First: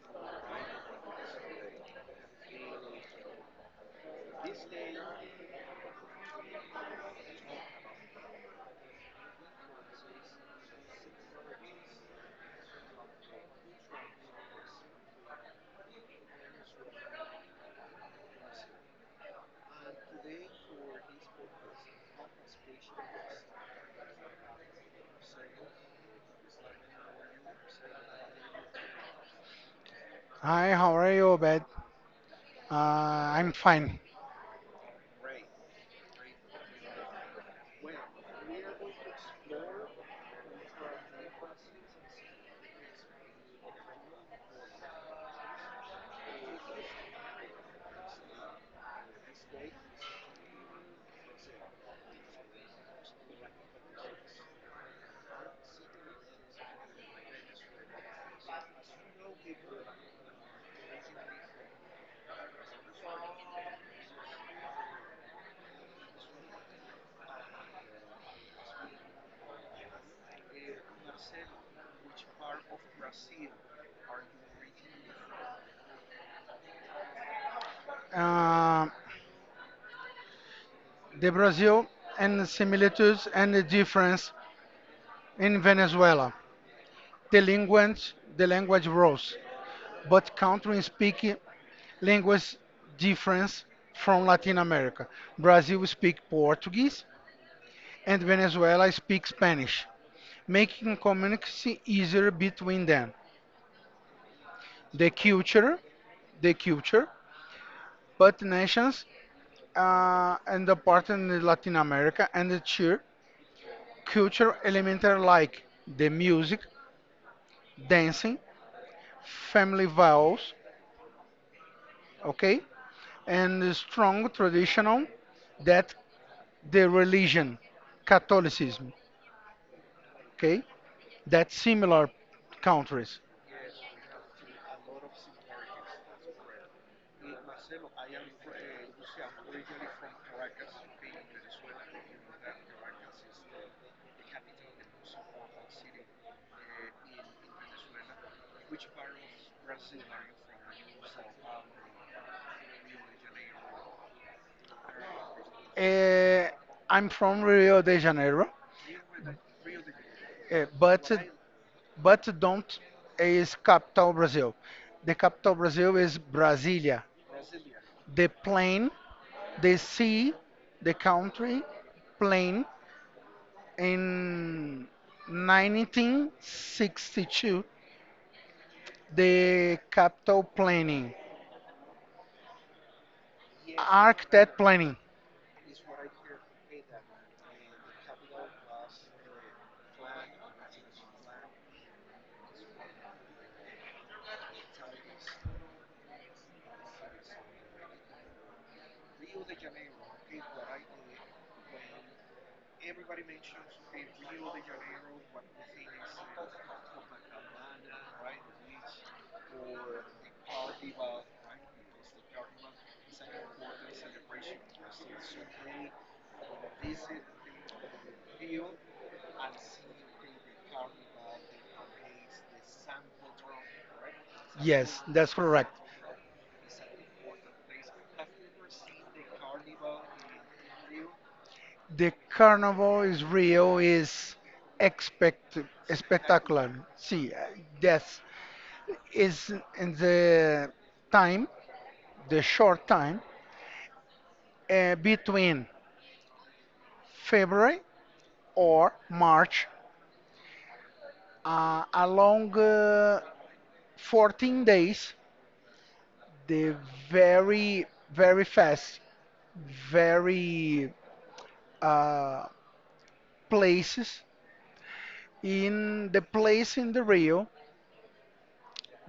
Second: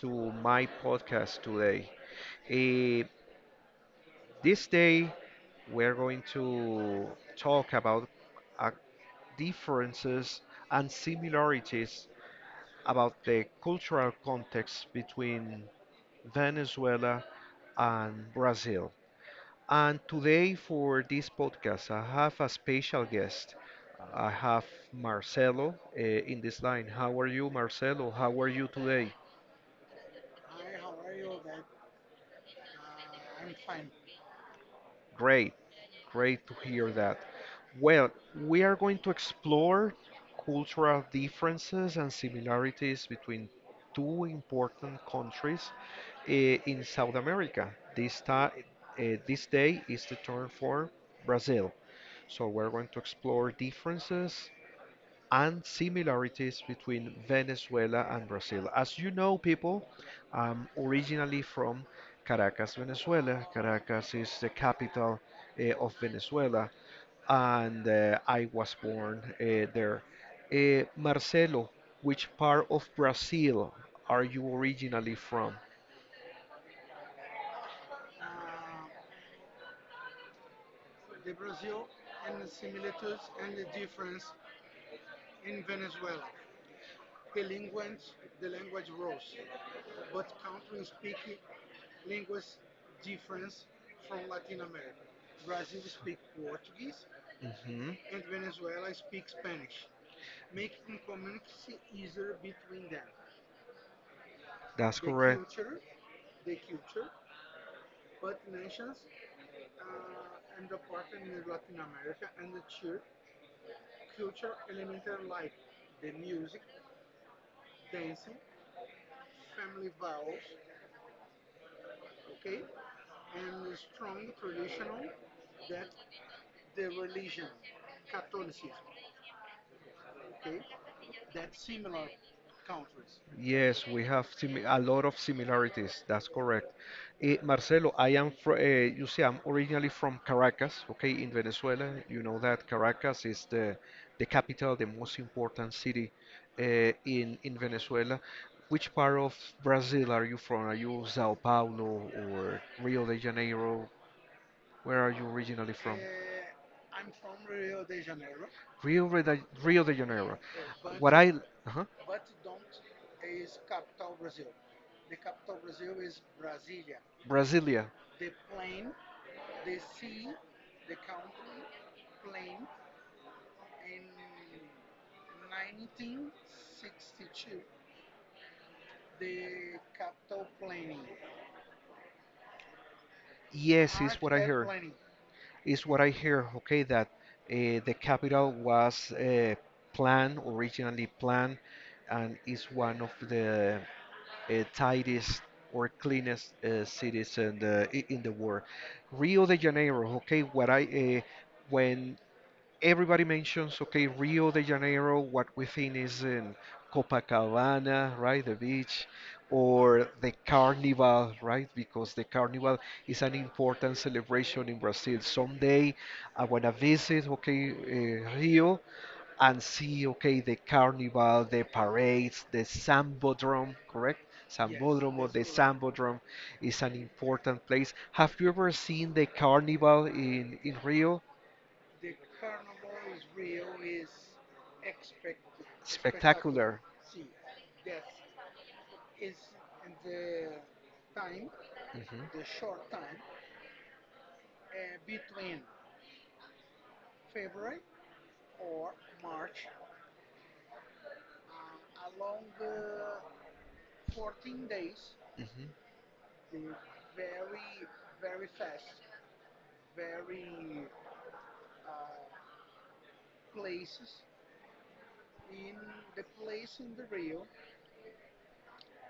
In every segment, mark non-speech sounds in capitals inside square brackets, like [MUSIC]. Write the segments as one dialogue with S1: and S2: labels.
S1: to my podcast today. Eh, this day we're going to talk about uh, differences and similarities about the cultural context between Venezuela and Brazil. And today for this podcast, I have a special guest. I have Marcelo in this line. How are you, Marcelo? How are you today?
S2: Hi, how are you, Obed? I'm
S1: I'm fine.
S2: fine.
S1: Great, great to hear that. Well, we are going to explore cultural differences and similarities between two important countries in South America. This time, this day is the turn for Brazil. So we're going to explore differences and similarities between Venezuela and Brazil. As you know, people, I'm originally from Caracas, Venezuela. Caracas is the capital of Venezuela, and I was born there. Marcelo, which part of Brazil are you originally from? Uh,
S2: Uh, the Brazil and the similitudes and the difference in Venezuela. The language rose, but countries speak language
S1: Difference
S2: difference
S1: from
S2: from Latin America.
S1: Brazil
S2: Brazil speak
S1: speakers.
S2: Portuguese
S1: Mhm. And
S2: and
S1: they
S2: Venezuela speak
S1: speak Spanish.
S2: Spanish,
S1: Makes
S2: making
S1: it
S2: communication easier
S1: easier.
S2: between them.
S1: That's the
S2: The
S1: correct culture,
S2: culture, the
S1: the
S2: culture,
S1: but
S2: but nations and the part
S1: and
S2: in Latin
S1: the
S2: America and the
S1: culture,
S2: cheer culture
S1: element
S2: elements
S1: of
S2: like the
S1: the music,
S2: music,
S1: dance,
S2: dancing, family vows,
S1: okay,
S2: okay, and
S1: and
S2: the
S1: it's
S2: strong
S1: traditional
S2: traditional
S1: that,
S2: that the religion, Catholicism,
S1: okay,
S2: okay,
S1: that
S2: that similar
S1: count.
S2: countries.
S1: Yes, we have a lot of similarities. That's correct. Marcelo, I am you see, I'm originally from Caracas, okay, in Venezuela. You know that Caracas is the capital, the most important city in Venezuela. Which part of Brazil are you from? Are you Sao Paulo or Rio de Janeiro? Where are you originally from?
S2: Uh, I'm from Rio de Janeiro,
S1: Rio de Janeiro.
S2: but
S1: What I, uh-huh.
S2: don't is capital Brazil. The capital Brazil is Brasilia.
S1: Brasilia. The
S2: The
S1: plane,
S2: plain, they
S1: this
S2: see the
S1: the
S2: country
S1: plane,
S2: plane
S1: eh,
S2: in 1962,
S1: the
S2: the capital
S1: planning.
S2: planning,
S1: Yes, is art what I and
S2: architect
S1: heard planning.
S2: planning.
S1: Is what I hear. Okay, that the capital was planned originally planned, and is one of the tidiest or cleanest cities in in the world. Rio de Janeiro. Okay, what I when everybody mentions, okay, Rio de Janeiro, what we think is in Copacabana, right, the beach, or the carnival, right, because the carnival is an important celebration in Brazil. Someday I want to visit, okay, Rio and see, okay, the carnival, the parades, the Sambodrome, correct?
S2: Yes,
S1: Sambodrome or
S2: that's
S1: the
S2: correct.
S1: Sambodrome is an important place. Have you ever seen the carnival in Rio?
S2: The carnival is real, is expect spectacular.
S1: Spectacular.
S2: See, that's is in the
S1: Mhm,
S2: time, the short time between February or March, along 14 days. The
S1: mhm.
S2: very very fast, very uh, places in the place in the Rio.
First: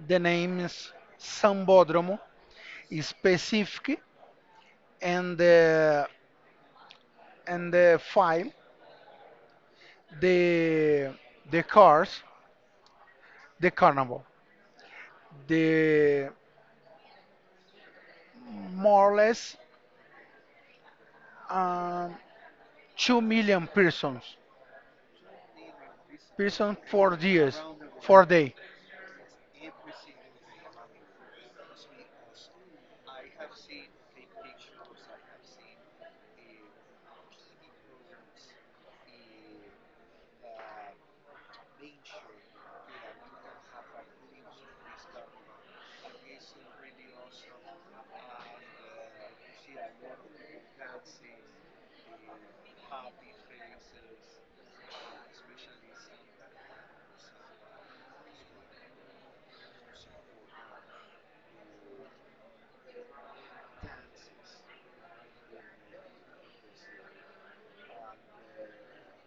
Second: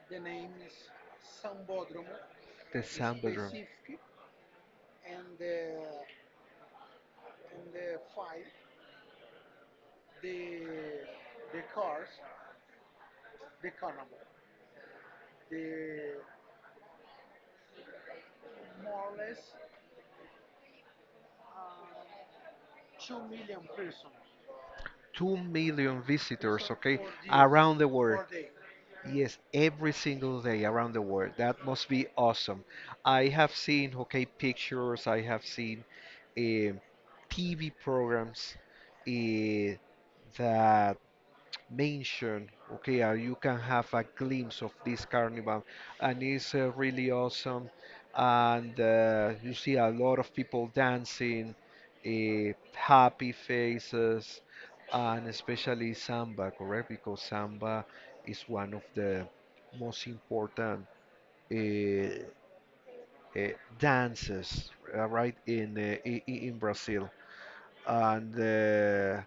S2: The name is Sambódromo
S1: The Samba Drum.
S2: specific and the file the cars the carnival the more or less um, 2 million persons
S1: 2 million visitors,
S2: person
S1: okay,
S2: for years
S1: around the
S2: for
S1: world.
S2: day
S1: Yes, every single day around the world. That must be awesome. I have seen, okay, pictures, I have seen eh, TV programs eh, that mentioned, okay, you can have a glimpse of this carnival, and it's really awesome. And you see a lot of people dancing, happy faces, and especially samba, correct? Because samba is one of the most important uh, uh, dances, right, in, in Brazil and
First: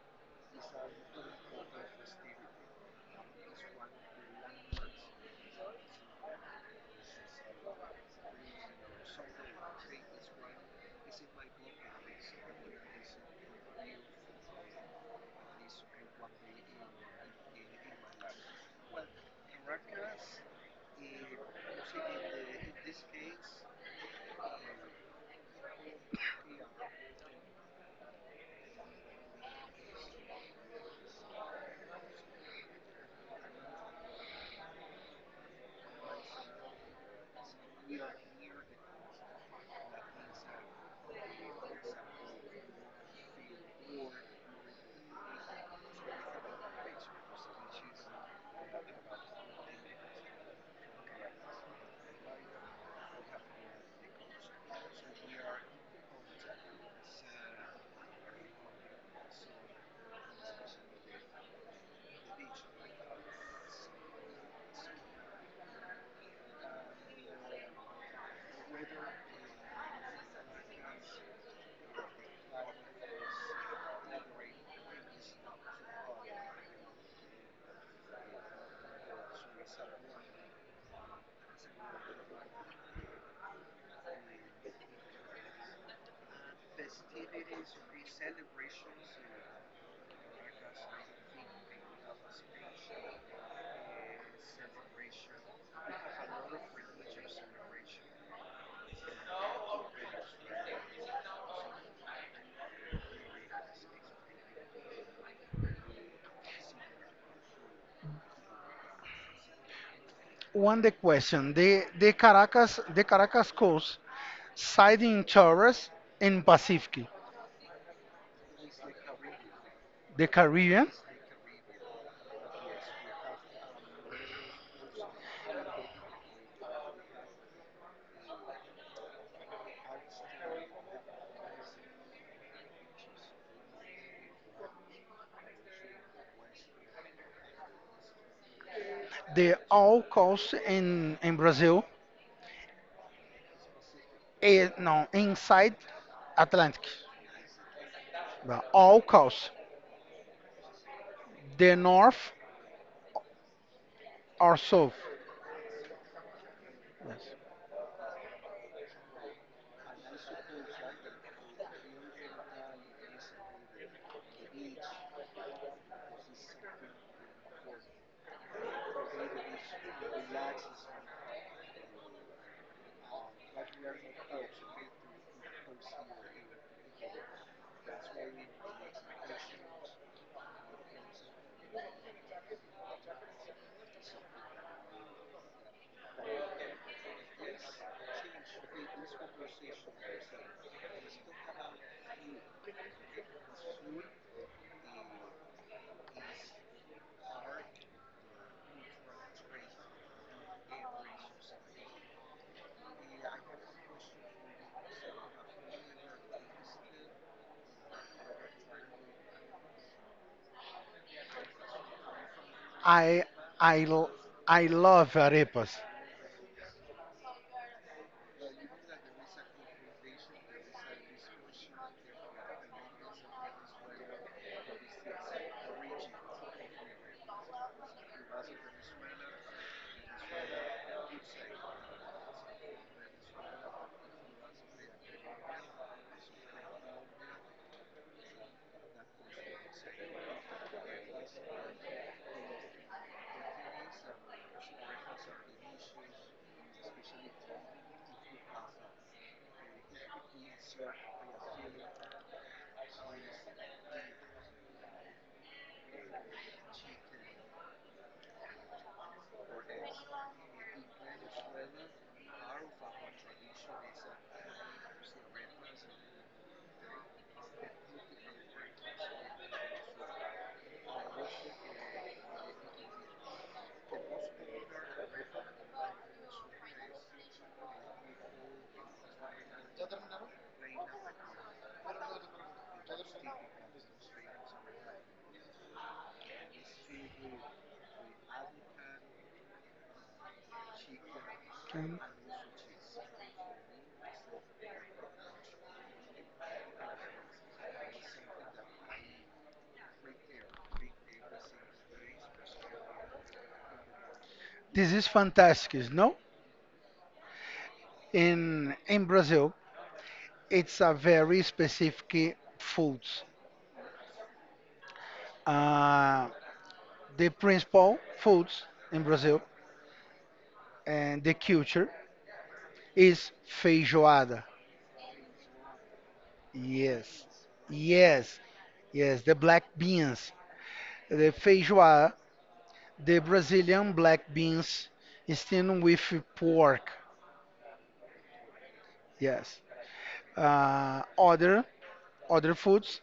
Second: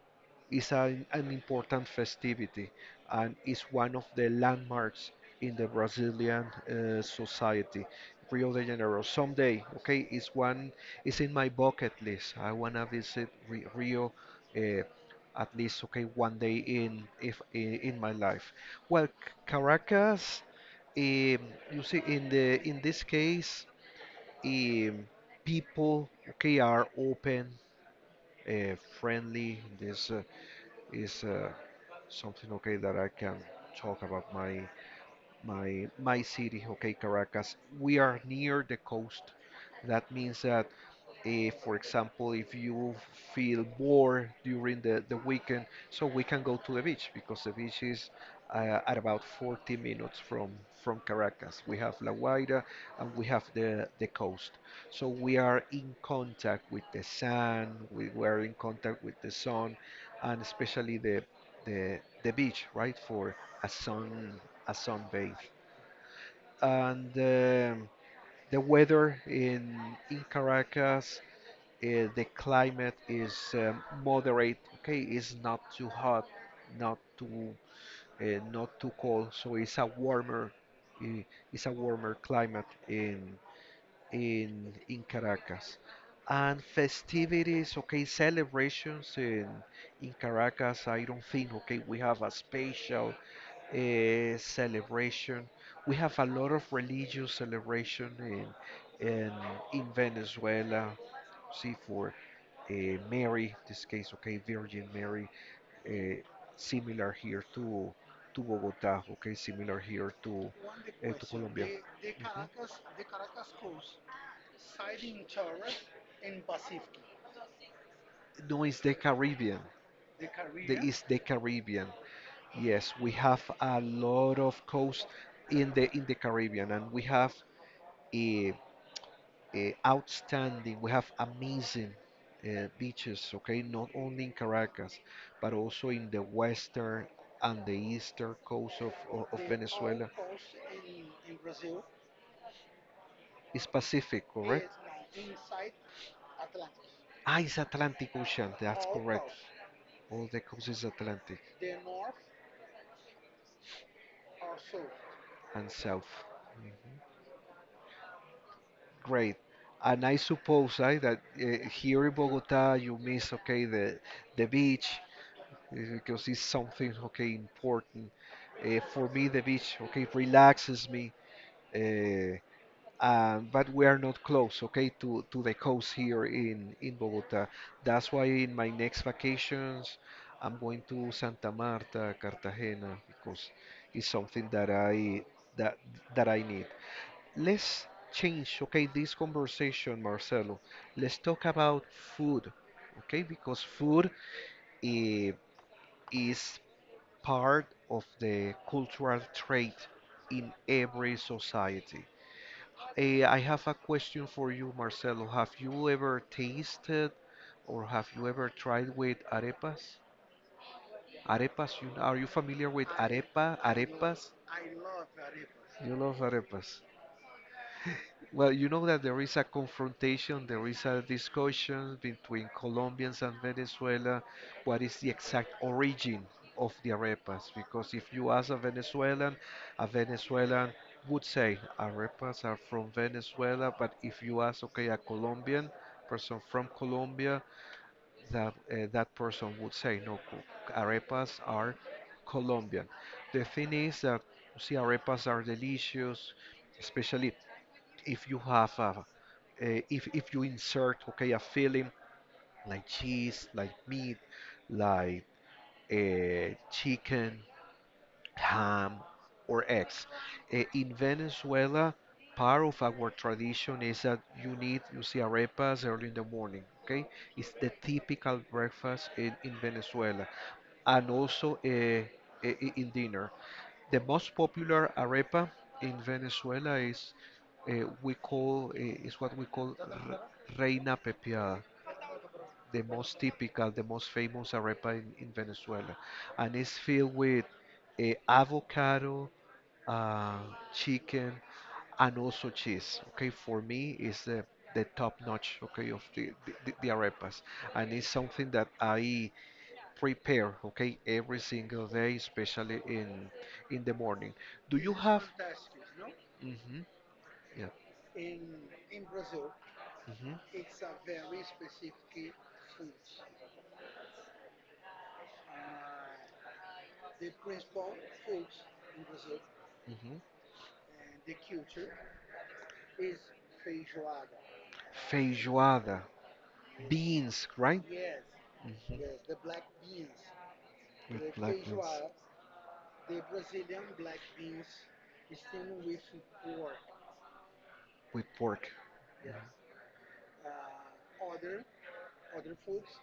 S1: is an important festivity and is one of the landmarks in the Brazilian society. Rio de Janeiro someday, okay, it's in my bucket list. I wanna visit Rio uh, at least, okay, one day in if in, in my life. Well, Caracas, you see, in the in this case, um, people, okay, are open friendly. This is something okay that I can talk about my city, okay, Caracas. We are near the coast. That means that if, for example, if you feel bored during the weekend, so we can go to the beach because the beach is at about 40 minutes from Caracas. We have La Guaira and we have the coast, so we are in contact with the sand, we were in contact with the sun, and especially the beach, right, for a sun, a sunbathe. And the weather in Caracas, the climate is moderate, okay, it's not too hot, not too not too cold, so uh, it's a warmer climate in Caracas. And festivities, okay, celebrations in Caracas, I don't think, okay, we have a special celebration. We have a lot of religious celebration in in Venezuela. See, for Mary, this case, okay, Virgin Mary, uh, similar here to Bogotá, okay, similar here to
S2: one the
S1: uh, to
S2: question
S1: Colombia.
S2: the Caracas the Caracas coast side in Torres in
S1: In Pacific.
S2: Pacific,
S1: No, it's the Caribbean.
S2: the
S1: The,
S2: Caribbean.
S1: it's the Caribbean. Yes, we have a lot of coast in the Caribbean, and we have a. uh, outstanding. We have amazing beaches, okay, not only in Caracas, but also in the western and the eastern coast of
S2: The all
S1: Venezuela.
S2: coast in Brazil
S1: It's Pacific, correct?
S2: and no inside Atlantic,
S1: Ah, it's Atlantic Ocean,
S2: the
S1: that's
S2: all
S1: correct.
S2: coast,
S1: All the coast is Atlantic
S2: the north or south.
S1: and South. Mm.
S2: Yes.
S1: Great. And I suppose I that here in Bogota you miss, okay, the beach, because it's something, okay, important for me the beach, okay, relaxes me, uh, but we are not close, okay, to the coast here in Bogota. That's why in my next vacations I'm going to Santa Marta Cartagena, because it's something that I that that I need. Let's change, okay, this conversation, Marcelo. Let's talk about food, okay, because food eh, is part of the cultural trait in every society. I have a question for you, Marcelo. Have you ever tasted or have you ever tried with arepas? Arepas, you, are you familiar with
S2: I I l-
S1: arepas?
S2: I love arepas.
S1: You love arepas. Well, you know that there is a confrontation, there is a discussion between Colombians and Venezuela. What is the exact origin of the arepas? Because if you ask a Venezuelan would say arepas are from Venezuela. But if you ask, okay, a Colombian person from Colombia, that that person would say no, arepas are Colombian. The thing is that see, arepas are delicious, especially if you have a, eh, if you insert, okay, a filling like cheese, like meat, like chicken, ham, or eggs. In Venezuela, part of our tradition is that you see arepas early in the morning. Okay, it's the typical breakfast in Venezuela, and also in dinner. The most popular arepa in Venezuela is we call is what we call re- reina pepiada, the most typical, the most famous arepa in Venezuela, and it's filled with avocado, uh, chicken,
S2: And
S1: and also cheese. Okay, for me, is the top notch, okay, of the arepas, and it's something that I prepare, okay, every single day, especially in the morning. Do
S2: this
S1: you
S2: is
S1: have
S2: fantastic, no?
S1: hmm? Yeah. In
S2: In
S1: Brazil,
S2: Brazil,
S1: hmm,
S2: it's a very specific
S1: foods,
S2: foods. Uh, the
S1: the
S2: principal foods
S1: foods
S2: in Brazil
S1: in, hmm,
S2: and the
S1: culture
S2: culture
S1: is
S2: is
S1: fish.
S2: feijoada.
S1: Feijoada.
S2: Yes,
S1: Beans, right? Yes,
S2: yes,
S1: hmm,
S2: yes. The
S1: yes.
S2: black beans,
S1: With
S2: the
S1: the black beans,
S2: feijoada,
S1: feijoada,
S2: the
S1: the black
S2: Brazilian black
S1: beans,
S2: beans steamed
S1: steamed with,
S2: with pork.
S1: With pork, yes.
S2: Yes.
S1: Mhm.
S2: Uh, other other
S1: The foods,
S2: foods,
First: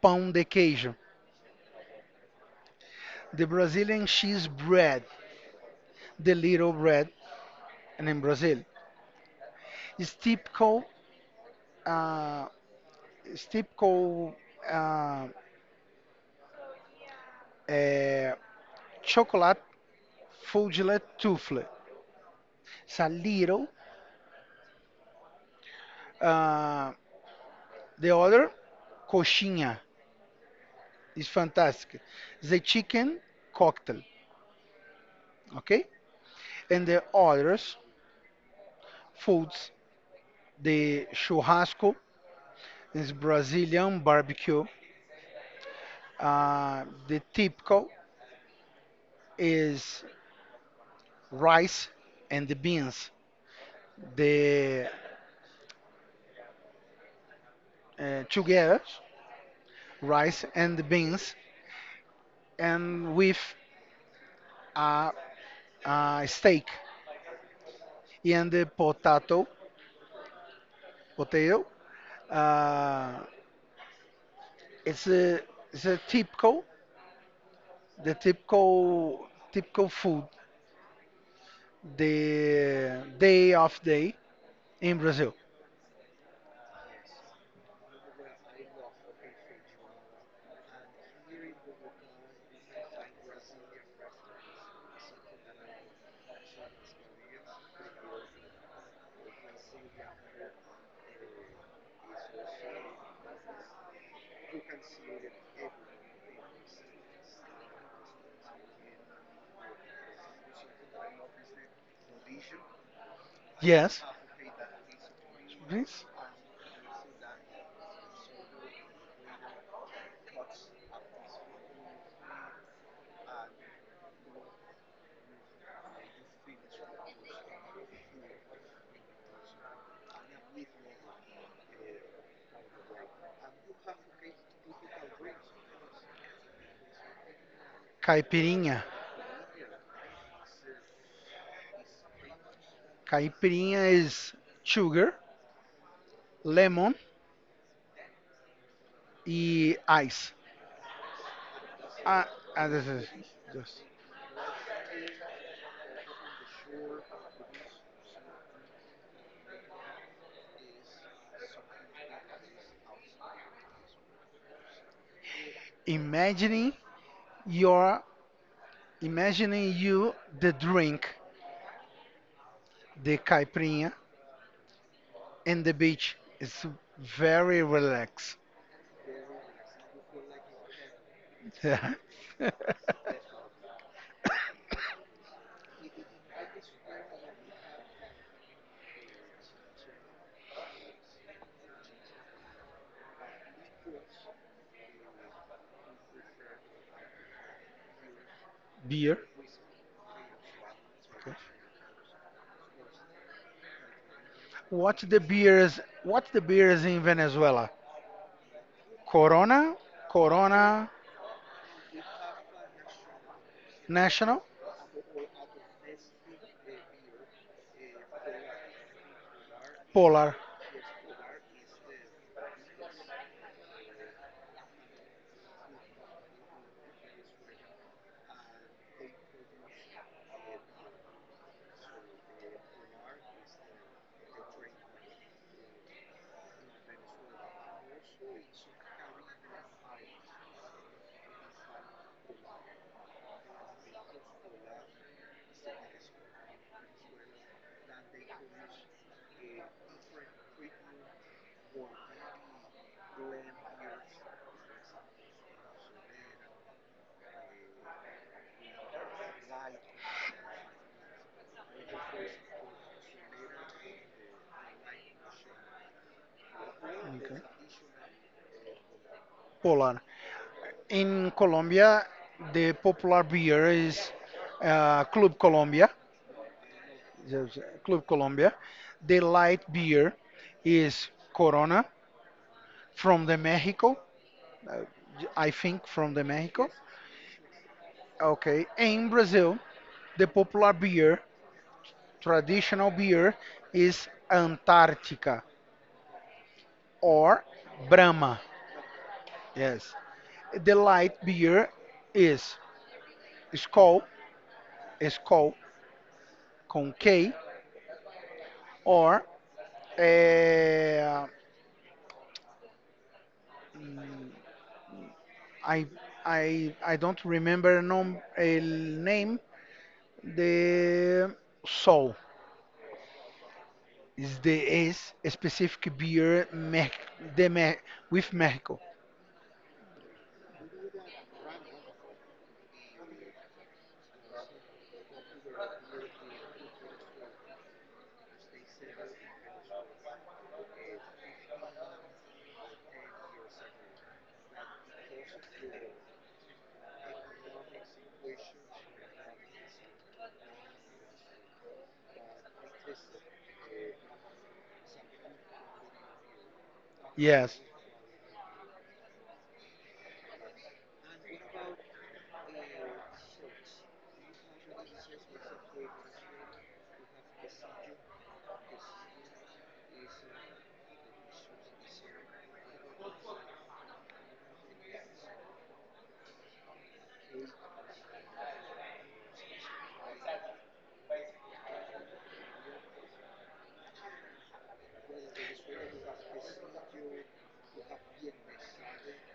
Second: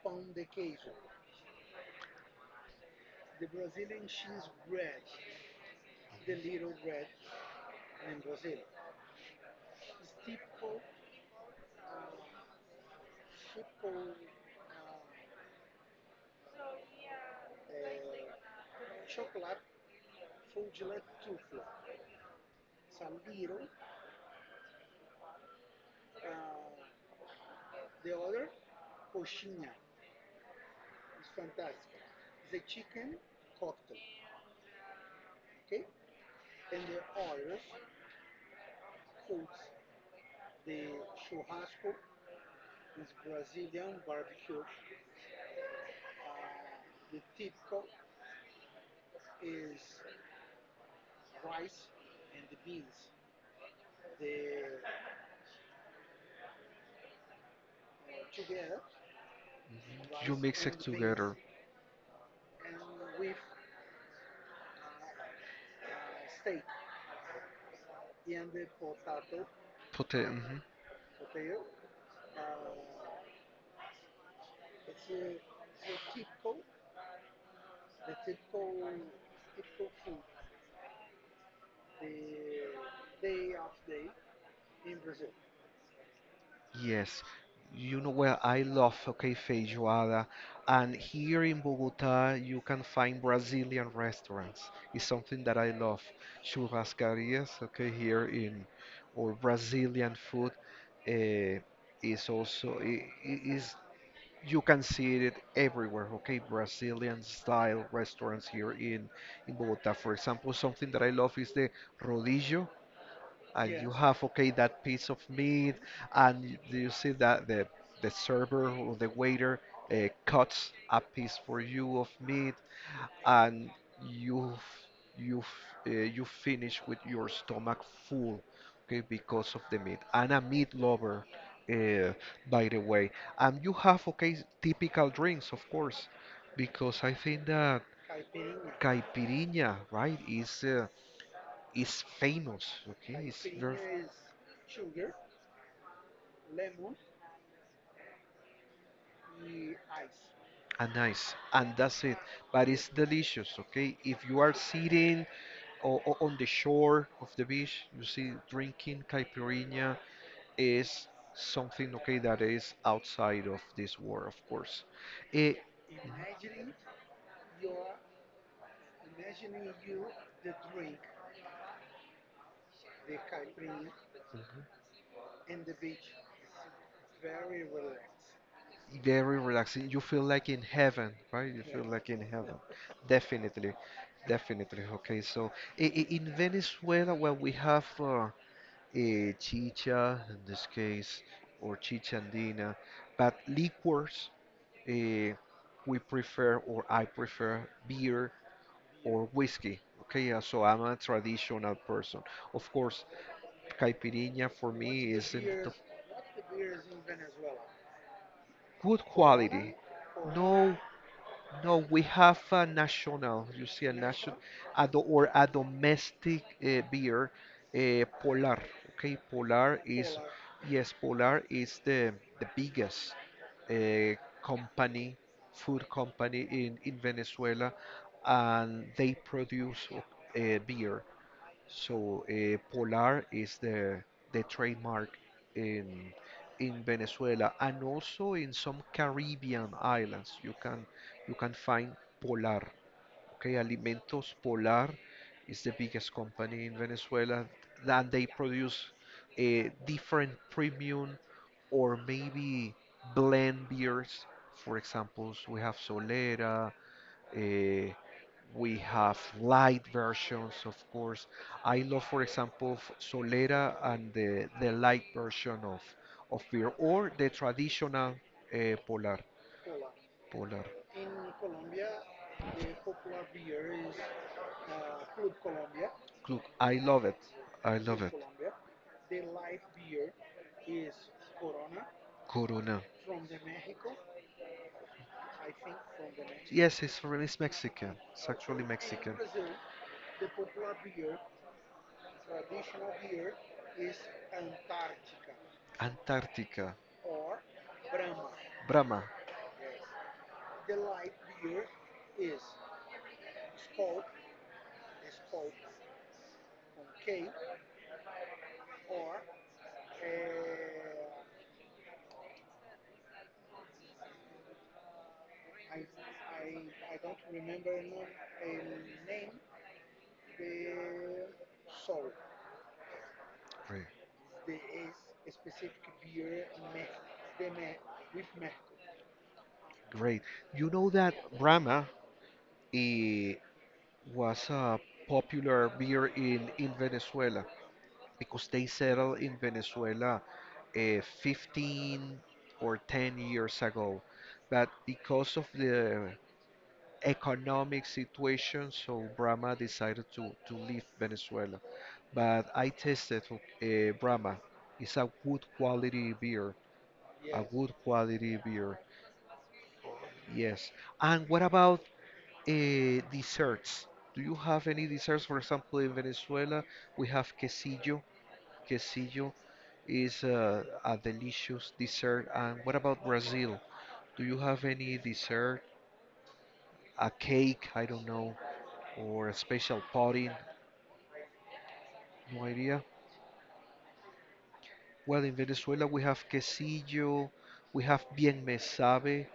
S2: pão de
S1: parmesan.
S2: queijo. The
S1: The Brazil
S2: Brazilian cheese
S1: cheese, bread,
S2: bread, the
S1: the
S2: little
S1: little bread,
S2: bread, and in
S1: and the
S2: Brazil, it's typical, uh, it's typical, uh,
S1: steamed,
S2: uh,
S1: uh,
S2: chocolate fudge tufle.
S1: chocolate.
S2: It's a little. Uh,
S1: The
S2: the other,
S1: coxinha,
S2: coxinha, is fantastic. The chicken cocktail. Okay.
S1: and
S2: And the
S1: the
S2: others
S1: coats,
S2: foods, the
S1: the
S2: churrasco, is brazilian barbecue, the typical
S1: is
S2: is rice and the beans,
S1: the.
S2: the together
S1: You
S2: rice
S1: mix
S2: and
S1: it
S2: the beans
S1: together
S2: and
S1: with
S2: with
S1: uh,
S2: a, a
S1: steak,
S2: steak and
S1: and the.
S2: the
S1: Put it. Mhm. Potato.
S2: potato.
S1: Uh,
S2: uh,
S1: it's
S2: it's
S1: the,
S2: a it's a
S1: tip,
S2: typical,
S1: the
S2: the
S1: typical,
S2: typical typical food the
S1: uh,
S2: day of day in Brazil.
S1: yes, you know where I love, okay, feijoada. And here in Bogota, you can find Brazilian restaurants. It's something that I love. Churrascarias, okay, here in, or Brazilian food, uh, is also, is, you can see it everywhere, okay, Brazilian style restaurants here in Bogota. For example, something that I love is the rodillo, and, yeah, you, yes,
S2: Yes.
S1: have, okay, that piece of meat,
S2: Drinks.
S1: and you see that the server or the waiter cuts a piece for you of meat, and you f- you finish with your stomach full, okay, because of the meat, and a meat lover, uh, by the way. And you have, okay, typical drinks, of course, because I think that Caipirinha.
S2: Caipirinha.
S1: Caipirinha, right, is famous. Okay, it's
S2: Caipirinha
S1: very
S2: is sugar, lemon, and ice.
S1: and nice, and that's it.
S2: Ah,
S1: But
S2: this
S1: it's
S2: is
S1: delicious.
S2: just
S1: Okay, if you are sitting on the shore of the beach, you see drinking caipirinha is something, okay, that is outside of this world, of course. Eh, mhm.
S2: imagining your imagining you the drink, the caipirinha, and the beach. It's very relaxed.
S1: Very relaxing. You feel like in heaven, right? You feel like in heaven.
S2: [LAUGHS]
S1: Definitely, definitely. Okay, so in Venezuela, well, we have a chicha in this case, or chicha andina, but liquors, uh, we prefer, or I prefer, beer
S2: Beer.
S1: or whiskey. Okay, so I'm a
S2: Okay.
S1: traditional person. Of course, caipirinha for
S2: What
S1: me
S2: the
S1: is in the
S2: beers? What the beers in Venezuela?
S1: good
S2: Corona,
S1: quality. No.
S2: Corona.
S1: No, we have a national, you see, a national,
S2: National,
S1: a do, or a domestic beer, Polar. Okay, Polar is,
S2: Polar.
S1: yes, Polar is the biggest uh, company, food company in Venezuela, and they produce beer. So Polar is the trademark in in Venezuela, and also in some Caribbean islands. You can find Polar. Okay, Alimentos Polar is the biggest company in Venezuela, and they produce different premium or maybe blend beers. For example, we have Solera, uh, we have light versions, of course. I love, for example, Solera and the light version of beer, or the
S2: Okay.
S1: traditional Polar.
S2: Poland.
S1: Polar.
S2: In Colombia, the popular beer is Club Colombia.
S1: Look, I love it.
S2: There's,
S1: I love
S2: Club
S1: it.
S2: Colombia. The light beer is Corona
S1: Corona.
S2: from the Mexico. uh, I think from the Mexico.
S1: Yes, it's from, it's Mexican. It's actually
S2: Okay. In
S1: Mexican.
S2: Brazil, the popular beer, traditional
S1: Traditional beer
S2: beer,
S1: is
S2: is
S1: Antarctica,
S2: Antarctica
S1: Antarctica.
S2: or
S1: Brahma.
S2: Brahma.
S1: Brahma.
S2: Yes. The
S1: The light
S2: light
S1: beer
S2: beer
S1: is
S2: is Skol,
S1: called
S2: Skol con
S1: K,
S2: K,
S1: or
S2: or
S1: uh,
S2: Uh, mm,
S1: I,
S2: I
S1: I,
S2: I
S1: I don't
S2: don't
S1: remember
S2: remember
S1: no,
S2: nom
S1: a
S2: el
S1: name,
S2: name. The
S1: the,
S2: Sol
S1: Great. The
S2: is a specific
S1: beer
S2: beer Mex
S1: method. The
S2: de Me
S1: me-
S2: with Mexico.
S1: Great. You know that Brahma eh, was a popular beer in Venezuela because they settled in Venezuela uh, 15 or 10 years ago. But because of the economic situation, so Brahma decided to leave Venezuela. But I tasted Brahma. It's a good quality beer. A
S2: Yes.
S1: good quality beer. Yes. And what about desserts. Do you have any desserts? For example, in Venezuela, we have quesillo. Quesillo is a delicious dessert. And what about Brazil? Do you have any dessert? A cake, I don't know, or a special pudding? No idea. Well, in Venezuela, we have quesillo. We have bien me sabe.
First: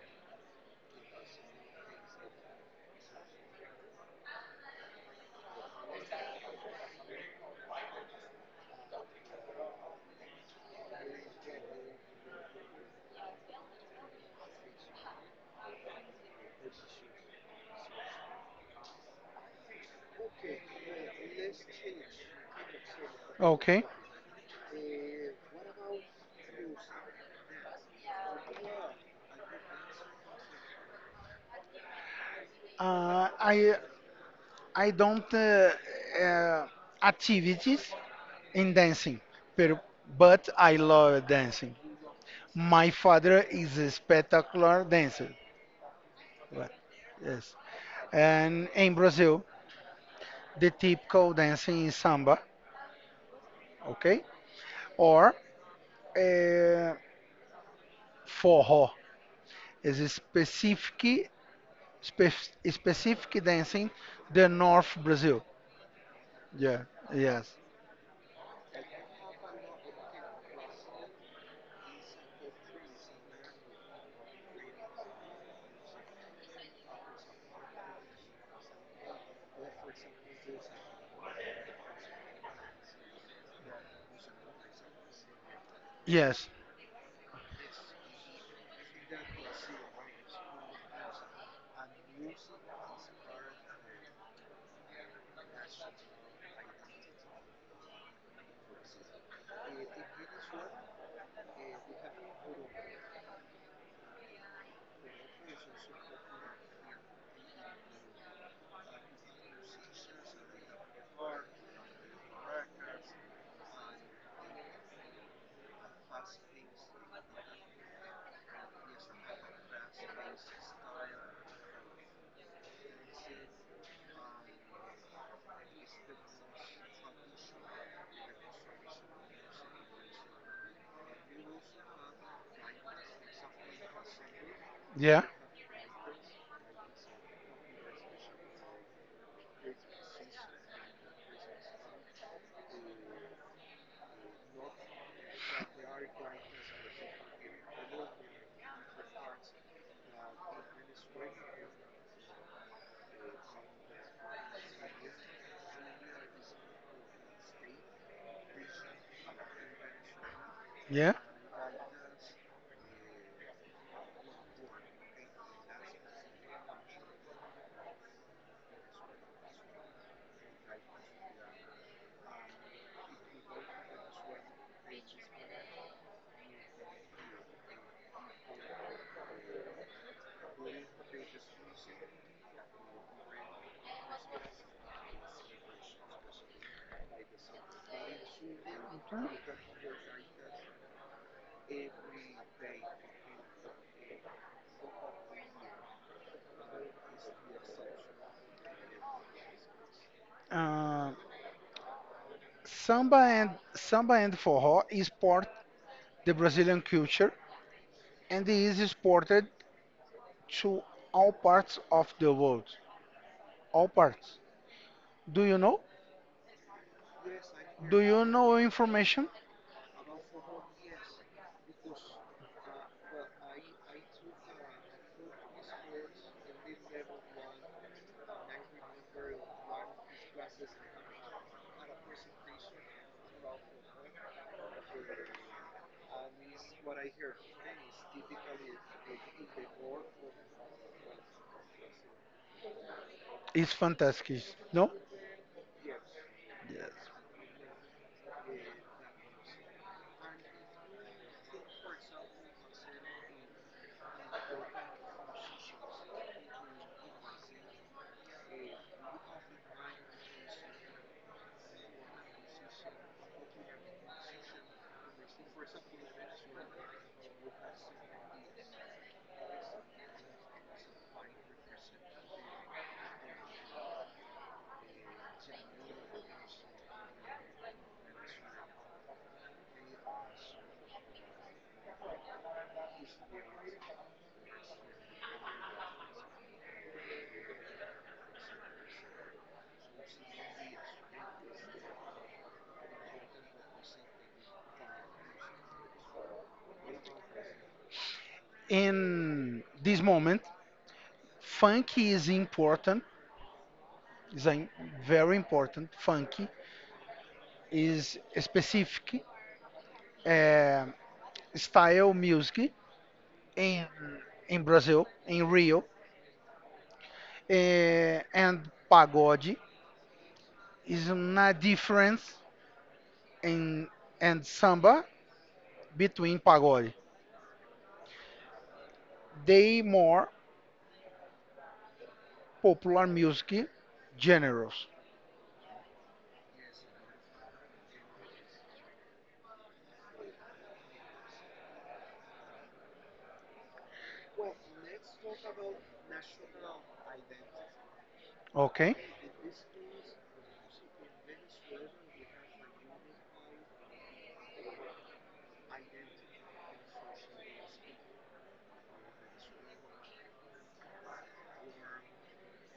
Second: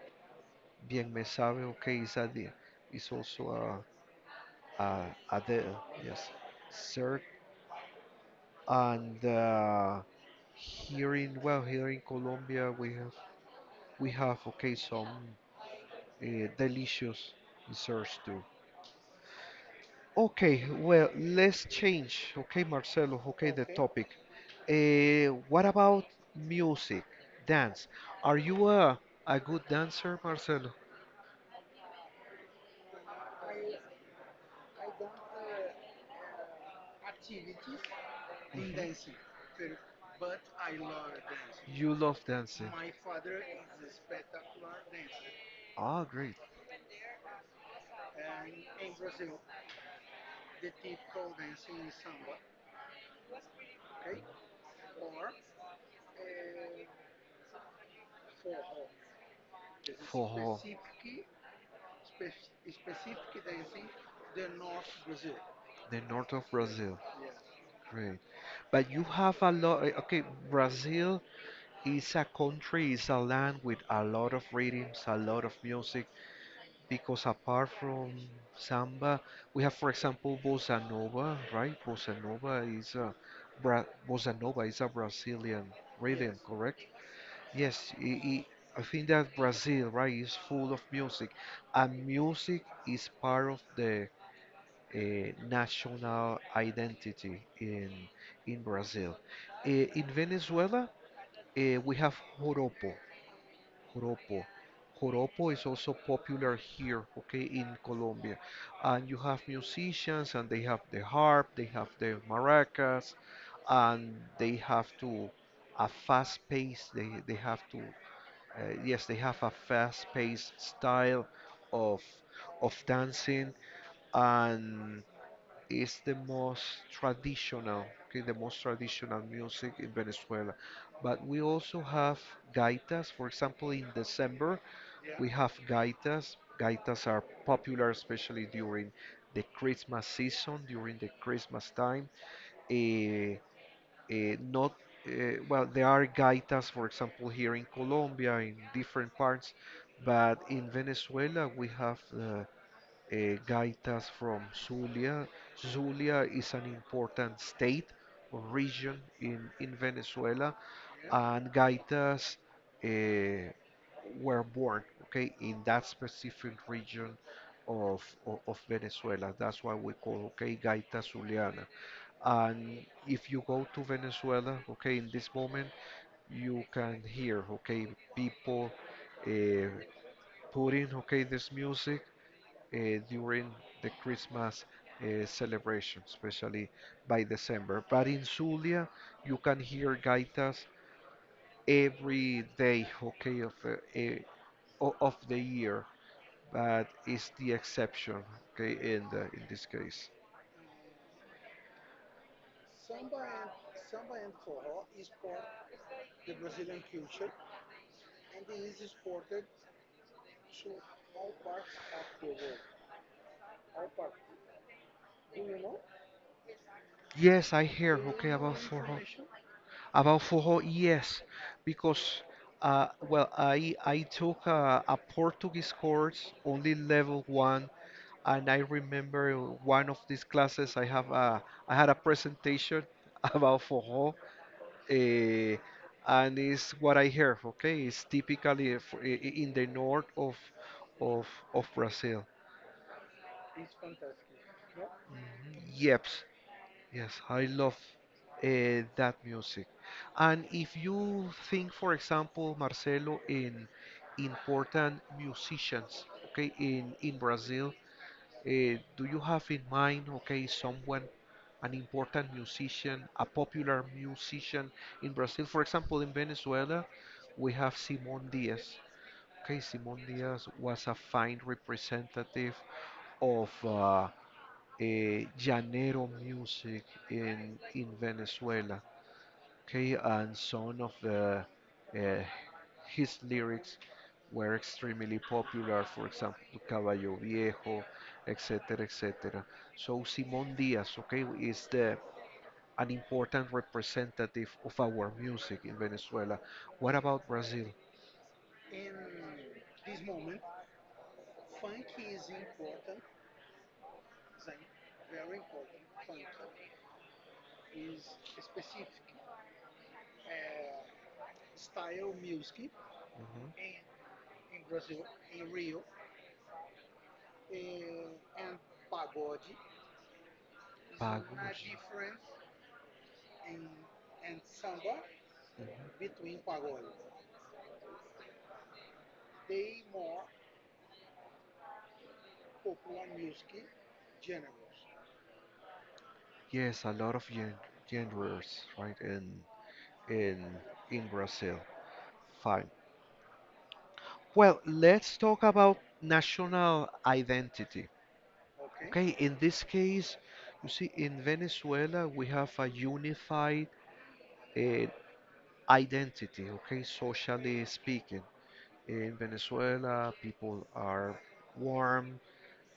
S1: Bien me sabe, okay, is that is also a, a, a de, yes, dessert. And Here in well, here in Colombia, we have okay some uh, delicious desserts too. Okay, well, let's change. Okay, Marcelo. Okay, the Okay.
S2: Okay.
S1: topic. What about music, dance? Are you a good dancer, Marcelo?
S2: Uh, I
S1: I
S2: I
S1: dance
S2: don't uh, activities in
S1: mhm.
S2: dancing, pero, but I love dancing.
S1: You love dancing.
S2: My father is a spectacular dancer.
S1: Ah, great.
S2: Right. Yes. And in Brazil, the typical dancing in samba,
S1: Okay?
S2: okay? Or uh, forró
S1: This
S2: is
S1: is
S2: a
S1: for specifically,
S2: specific specific
S1: specifically they think
S2: dancing the
S1: they're not
S2: North
S1: Brazil.
S2: Brazil.
S1: The north of
S2: Yeah.
S1: Brazil. Yes.
S2: Yes.
S1: Great. But you have a lot, okay, Brazil is a country, is a land with a lot of rhythms, a lot of music, because apart from samba, we have, for example, bossa nova, right? Bossa nova is a Bra Bossa nova is a Brazilian Yes. rhythm, Yes.
S2: Yes.
S1: correct? Yes, i I think that Brazil, right, is full of music, and music is part of the national identity in Brazil. In Venezuela, we have joropo, joropo. Joropo is also popular here, okay, in Colombia. And you have musicians, and they have the harp, they have the maracas, and they have to a fast pace. They have to yes, they have a fast-paced style of dancing, and it's the most traditional, okay, the most traditional music in Venezuela. But we also have gaitas. For example, in December,
S2: Yeah.
S1: we have gaitas. Gaitas are popular, especially during the Christmas season, during the Christmas time. Eh, not well, there are gaitas, for example, here in Colombia, in different parts, but in Venezuela we have gaitas from Zulia. Zulia is an important state or region in Venezuela,
S2: Yeah.
S1: and gaitas uh, were born, okay, in that specific region of, of Venezuela. That's why we call, okay, gaita Zuliana. And if you go to Venezuela, okay, in this moment, you can hear, okay, people uh, putting, okay, this music during the Christmas celebration, especially by December. But in Zulia, you can hear gaitas every day, okay, of the year, but it's the exception, okay, in this case.
S2: Uh, samba and forró is part the Brazilian culture and is exported to all parts of the world. All parts. Do you know?
S1: Yes, I hear.
S2: Do you
S1: Okay, about
S2: know
S1: Fuho.
S2: information?
S1: About Fuho, yes, because well, I took a, Portuguese course, only level one, and I remember one of these classes I had a presentation [LAUGHS] about Fuho, uh, and it's what I hear. Okay, it's typically in the north of Brazil.
S2: It's
S1: It's fantastic.
S2: fantastic,
S1: Yeah.
S2: no?
S1: Mhm. Yep.
S2: Yes.
S1: Yes, I love that music. And if you think, for example, Marcelo, in important musicians, okay, in Brazil, do you have in mind, okay, someone, an important musician, a popular musician in Brazil? For example, in Venezuela, we have Simon Diaz. Okay, Simon Diaz was a fine representative of llanero music in Venezuela. Okay, and some of the uh, his lyrics were extremely popular. For example, Caballo Viejo, etc., etc. So Simón Díaz, okay, is the an important representative of our music in Venezuela. What about Brazil? In
S2: In
S1: this
S2: this
S1: moment,
S2: moment,
S1: funk
S2: funky
S1: is
S2: is
S1: in
S2: important, is a very important.
S1: Funk
S2: Funky is a specific uh,
S1: is
S2: style
S1: music
S2: music
S1: Mhm.
S2: in
S1: In
S2: in
S1: Brazil,
S2: Brazil, in
S1: in Rio,
S2: Rio,
S1: eh, and
S2: and
S1: pagode.
S2: pagode
S1: It's
S2: is
S1: a
S2: na
S1: difference
S2: difference
S1: in,
S2: in
S1: and
S2: and
S1: samba
S2: samba
S1: Mhm. between
S2: between
S1: pagode.
S2: pagode.
S1: The
S2: They more
S1: popular
S2: popular music
S1: music.
S2: genres.
S1: Yes, a lot of genres, right, in in Brazil. Fine. Well, let's talk about national identity. Okay.
S2: Okay.
S1: Okay, in this case, you see, in Venezuela, we have a unified uh, identity, okay, socially speaking. In Venezuela, people are warm,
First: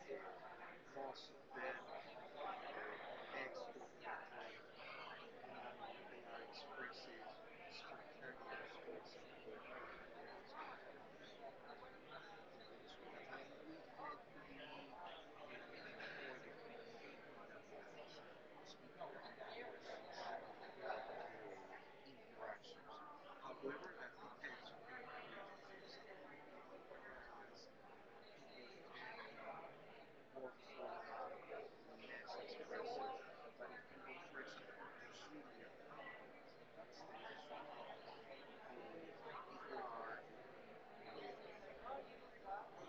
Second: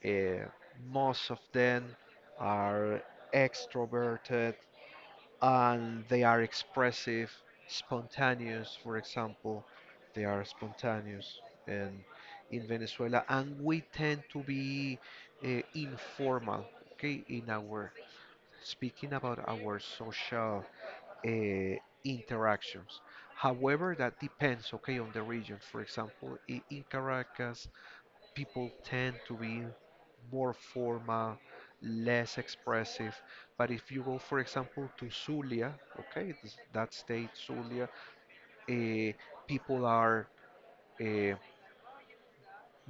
S1: uh, most of them are extroverted and they are expressive, spontaneous, for example. They are spontaneous in, in Venezuela, and we tend to be informal, okay, in our speaking about our social uh, interactions. However, that depends, okay, on the region. For example, in Caracas, people tend to be more formal, less expressive. But if you go, for example, to Zulia, okay, that state, Zulia, uh, people are uh,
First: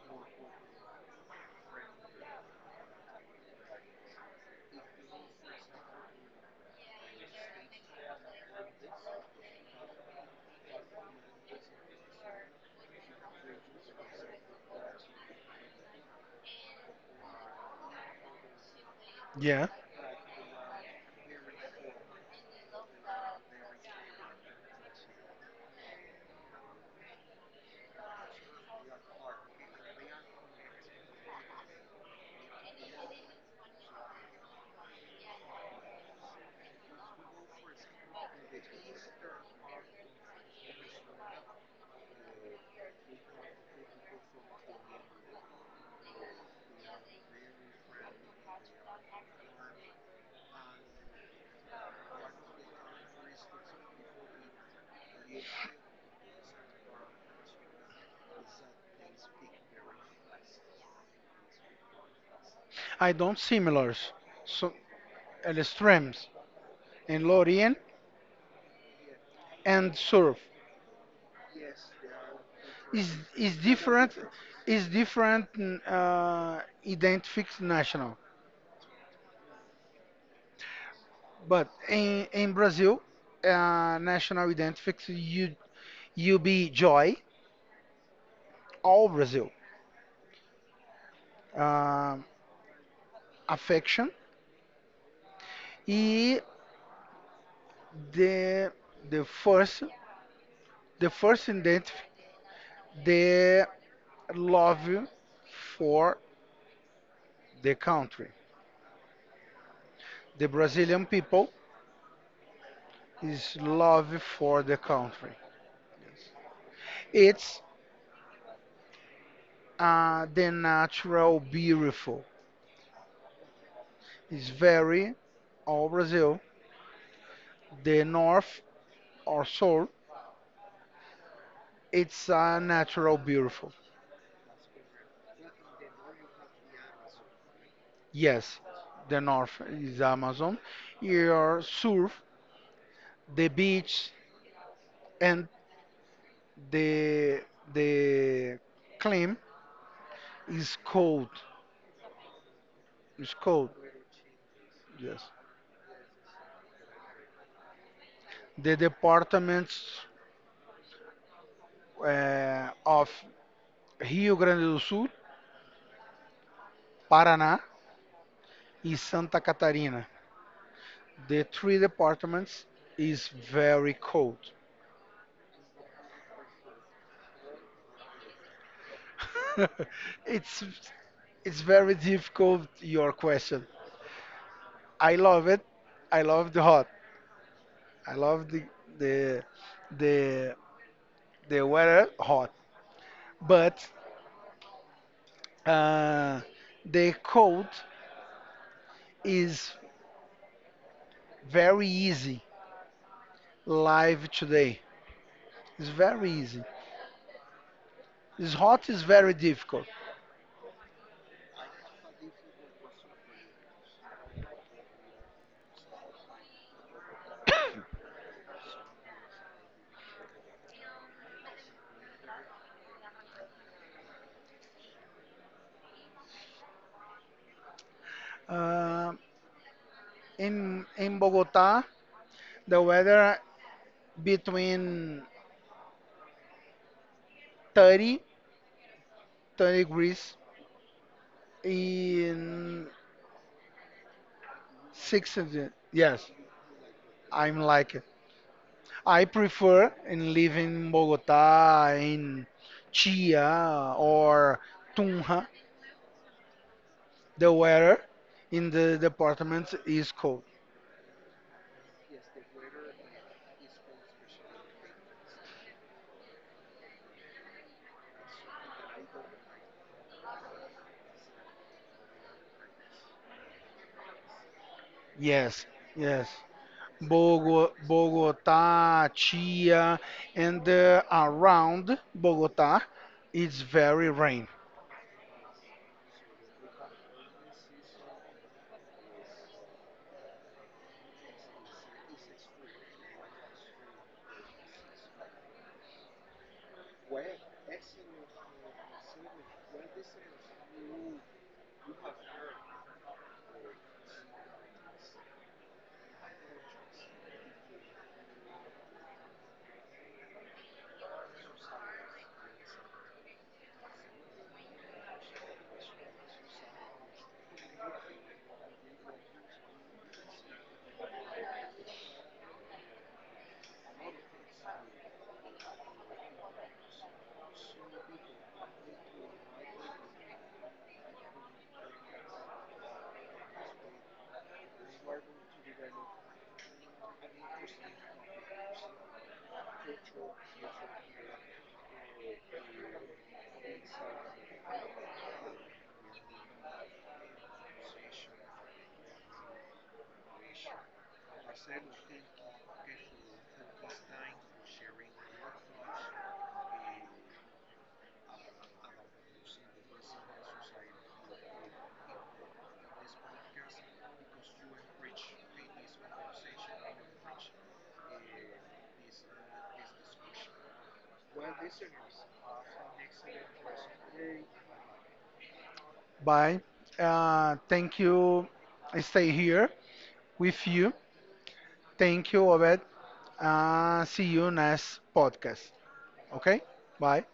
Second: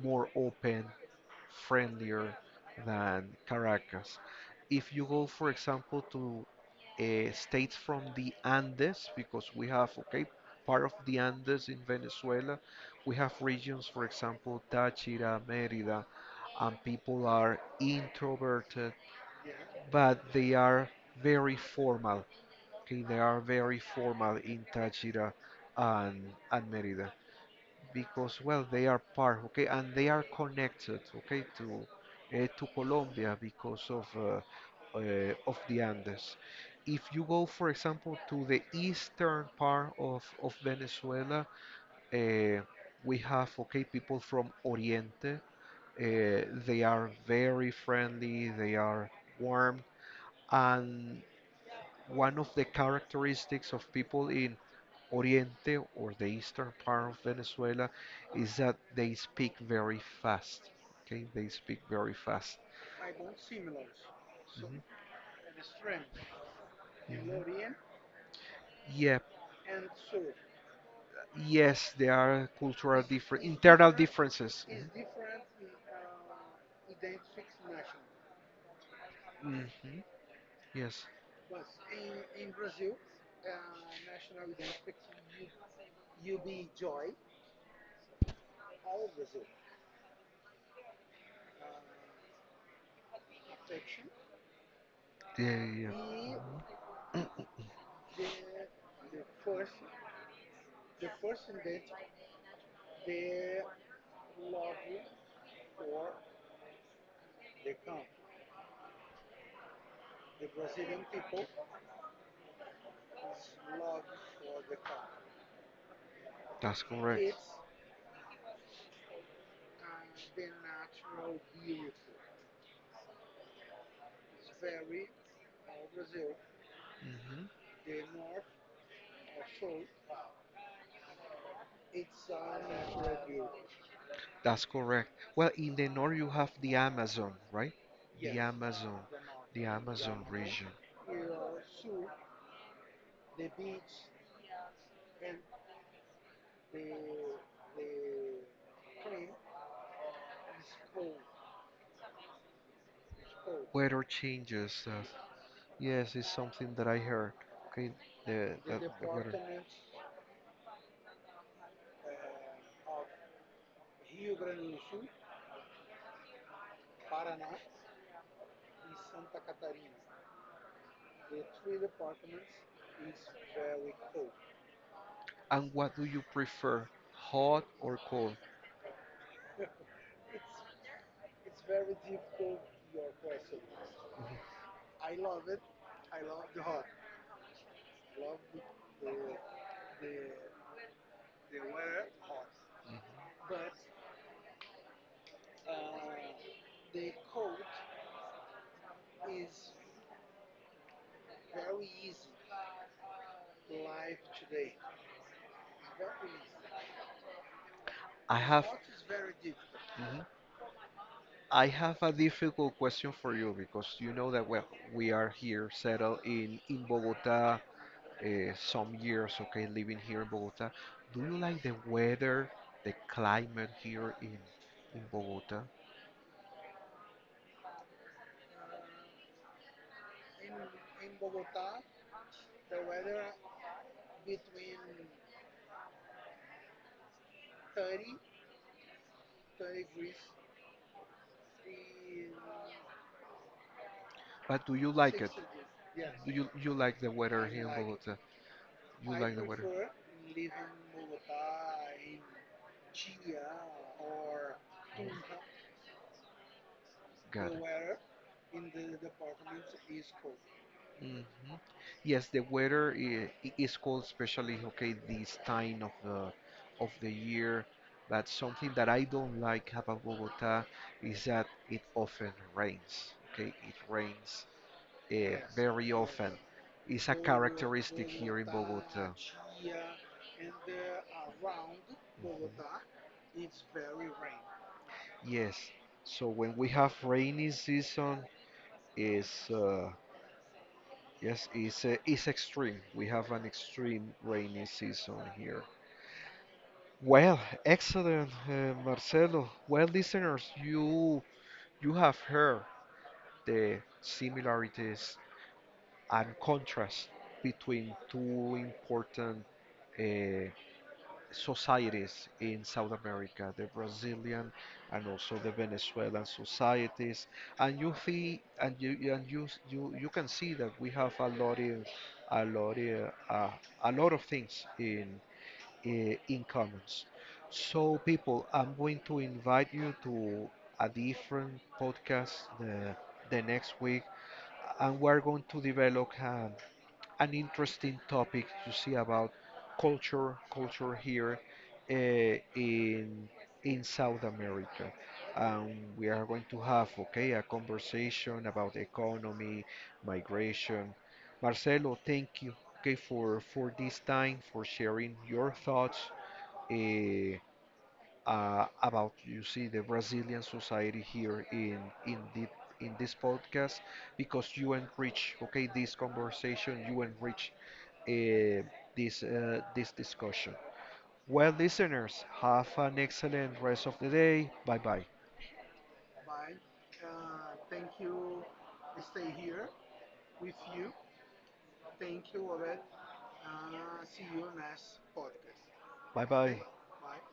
S1: more open, friendlier than Caracas. If you go, for example, to states from the Andes, because we have, okay, part of the Andes in Venezuela, we have regions, for example, Táchira, Mérida, and people are introverted,
S2: Yeah,
S1: but they are very formal. Okay, they are very formal in Táchira and Mérida because well they are part okay and they are connected okay to Colombia because of the Andes. If you go, for example, to the eastern part of Venezuela, uh, we have okay people from Oriente. They are very friendly. They are warm, and one of the characteristics of people in Oriente or the eastern part of Venezuela is that they speak very fast. Okay, they speak very fast. I
S2: I don't
S1: don't similar.
S2: similars.
S1: So,
S2: So
S1: mhm, and strength
S2: extremes
S1: in
S2: in
S1: mhm.
S2: Lorien
S1: Lorient. Yeah, and
S2: and
S1: Sur.
S2: surf
S1: Yes, there are cultural
S2: is
S1: different
S2: is
S1: internal
S2: different
S1: differences.
S2: is different identifies national.
S1: Hmm. Yes,
S2: But
S1: In
S2: in
S1: Brazil,
S2: Brazil, national
S1: we don't
S2: identifies
S1: speak.
S2: you, you be joy all Brazil, um, affection
S1: Yeah, yeah.
S2: e
S1: Mhm. [CLEARS THROAT] the,
S2: the the first the
S1: the
S2: first
S1: first thing
S2: identify
S1: that they
S2: the love
S1: argue for
S2: for the
S1: the,
S2: country, the
S1: the
S2: Brazilian
S1: Brazilian people is
S2: people his
S1: argue
S2: love for
S1: for.
S2: the country.
S1: That's correct.
S2: It's the natural beautiful. It's
S1: It's
S2: very all
S1: Brazil,
S2: Brazil,
S1: hmm, the
S2: the
S1: north
S2: north or south.
S1: or
S2: It's
S1: south
S2: a
S1: and
S2: natural
S1: Central Europe.
S2: beautiful.
S1: That's correct. Well, in the north you have the Amazon, right? Yes, the
S2: Yes,
S1: Amazon, the
S2: the
S1: north,
S2: north
S1: the
S2: is
S1: Amazon Amazon.
S2: Amazon.
S1: Region. Here
S2: Your
S1: south,
S2: surf, the
S1: the
S2: beach, and the
S1: the
S2: the
S1: claim
S2: climate is cold.
S1: is
S2: It's
S1: cold.
S2: cold.
S1: Weather changes, that's
S2: Yes.
S1: Yes, it's something that I heard. Okay,
S2: The
S1: the that the water. Department
S2: departments of Rio Grande do
S1: issue
S2: Sul, Paraná, in
S1: is
S2: Santa
S1: Santa Catarina.
S2: Catarina.
S1: The
S2: The
S1: three
S2: three
S1: departments
S2: departments is
S1: is very
S2: very
S1: cold.
S2: cold.
S1: And what do you prefer, hot or cold?
S2: [LAUGHS]
S1: It's
S2: It's
S1: it's
S2: it's
S1: very
S2: very
S1: difficult
S2: difficult
S1: your
S2: your
S1: question.
S2: question.
S1: Mhm,
S2: I love it. I
S1: I
S2: love the hot. I love
S1: the
S2: the
S1: the
S2: the the weather hot.
S1: mhm.
S2: But
S1: uh,
S2: uh,
S1: the
S2: the
S1: code
S2: cold is
S1: is
S2: very
S1: very easy.
S2: easy live today. It's very easy.
S1: I
S2: It's
S1: have.
S2: hot is very difficult.
S1: Hot I have a difficult question for you because you know that well we are here settled in Bogota uh, some years okay living here in Bogota. Do you like the weather, the climate here in Bogota?
S2: Uh, in in Bogota, the weather between 30, 20 degrees in
S1: But do you like it?
S2: six of the yes,
S1: Do you like the weather
S2: I'm
S1: here in
S2: like it.
S1: Bogota? You
S2: I
S1: like the weather?
S2: prefer in living in bogota in chia or
S1: No.
S2: tunja. The
S1: Got it.
S2: weather in the department is cold.
S1: Hmm. Yes, the weather is cold, especially okay this time of the year. But something that I don't like about Bogota is that it often rains. Okay, it rains
S2: Yes,
S1: very
S2: yes.
S1: often. It's a characteristic here in
S2: Bogota
S1: Bogota. Mhm.
S2: chia and around bogota it's very rain.
S1: Yes. So when we have rainy season, is yes, it's extreme. We have an extreme rainy season here. Well, excellent, Marcelo. Well, listeners, you have heard the similarities and contrast between two important uh, societies in South America, the Brazilian and also the Venezuelan societies, and you see, and you- and you s- you can see that we have a lot in, uh, a lot of things in in commons. So people, I'm going to invite you to a different podcast the the next week, and we're going to develop an interesting topic to see about culture, culture here uh, in in South America. Um, we are going to have, okay, a conversation about economy, migration. Marcelo, thank you, okay, for this time, for sharing your thoughts uh, about you see the Brazilian society here in the in this podcast because you enrich okay this conversation you enrich uh, this discussion. Well, listeners, have an excellent rest of the day. Bye bye. Bye.
S2: Bye.
S1: Uh, thank
S2: Thank
S1: you.
S2: you. I stay
S1: Stay here
S2: here
S1: with
S2: with you.
S1: you.
S2: Thank
S1: Thank you,
S2: you, Obed.
S1: Robert.
S2: See
S1: See you
S2: you
S1: next.
S2: next podcast.
S1: Bye
S2: Okay?
S1: bye.
S2: Bye.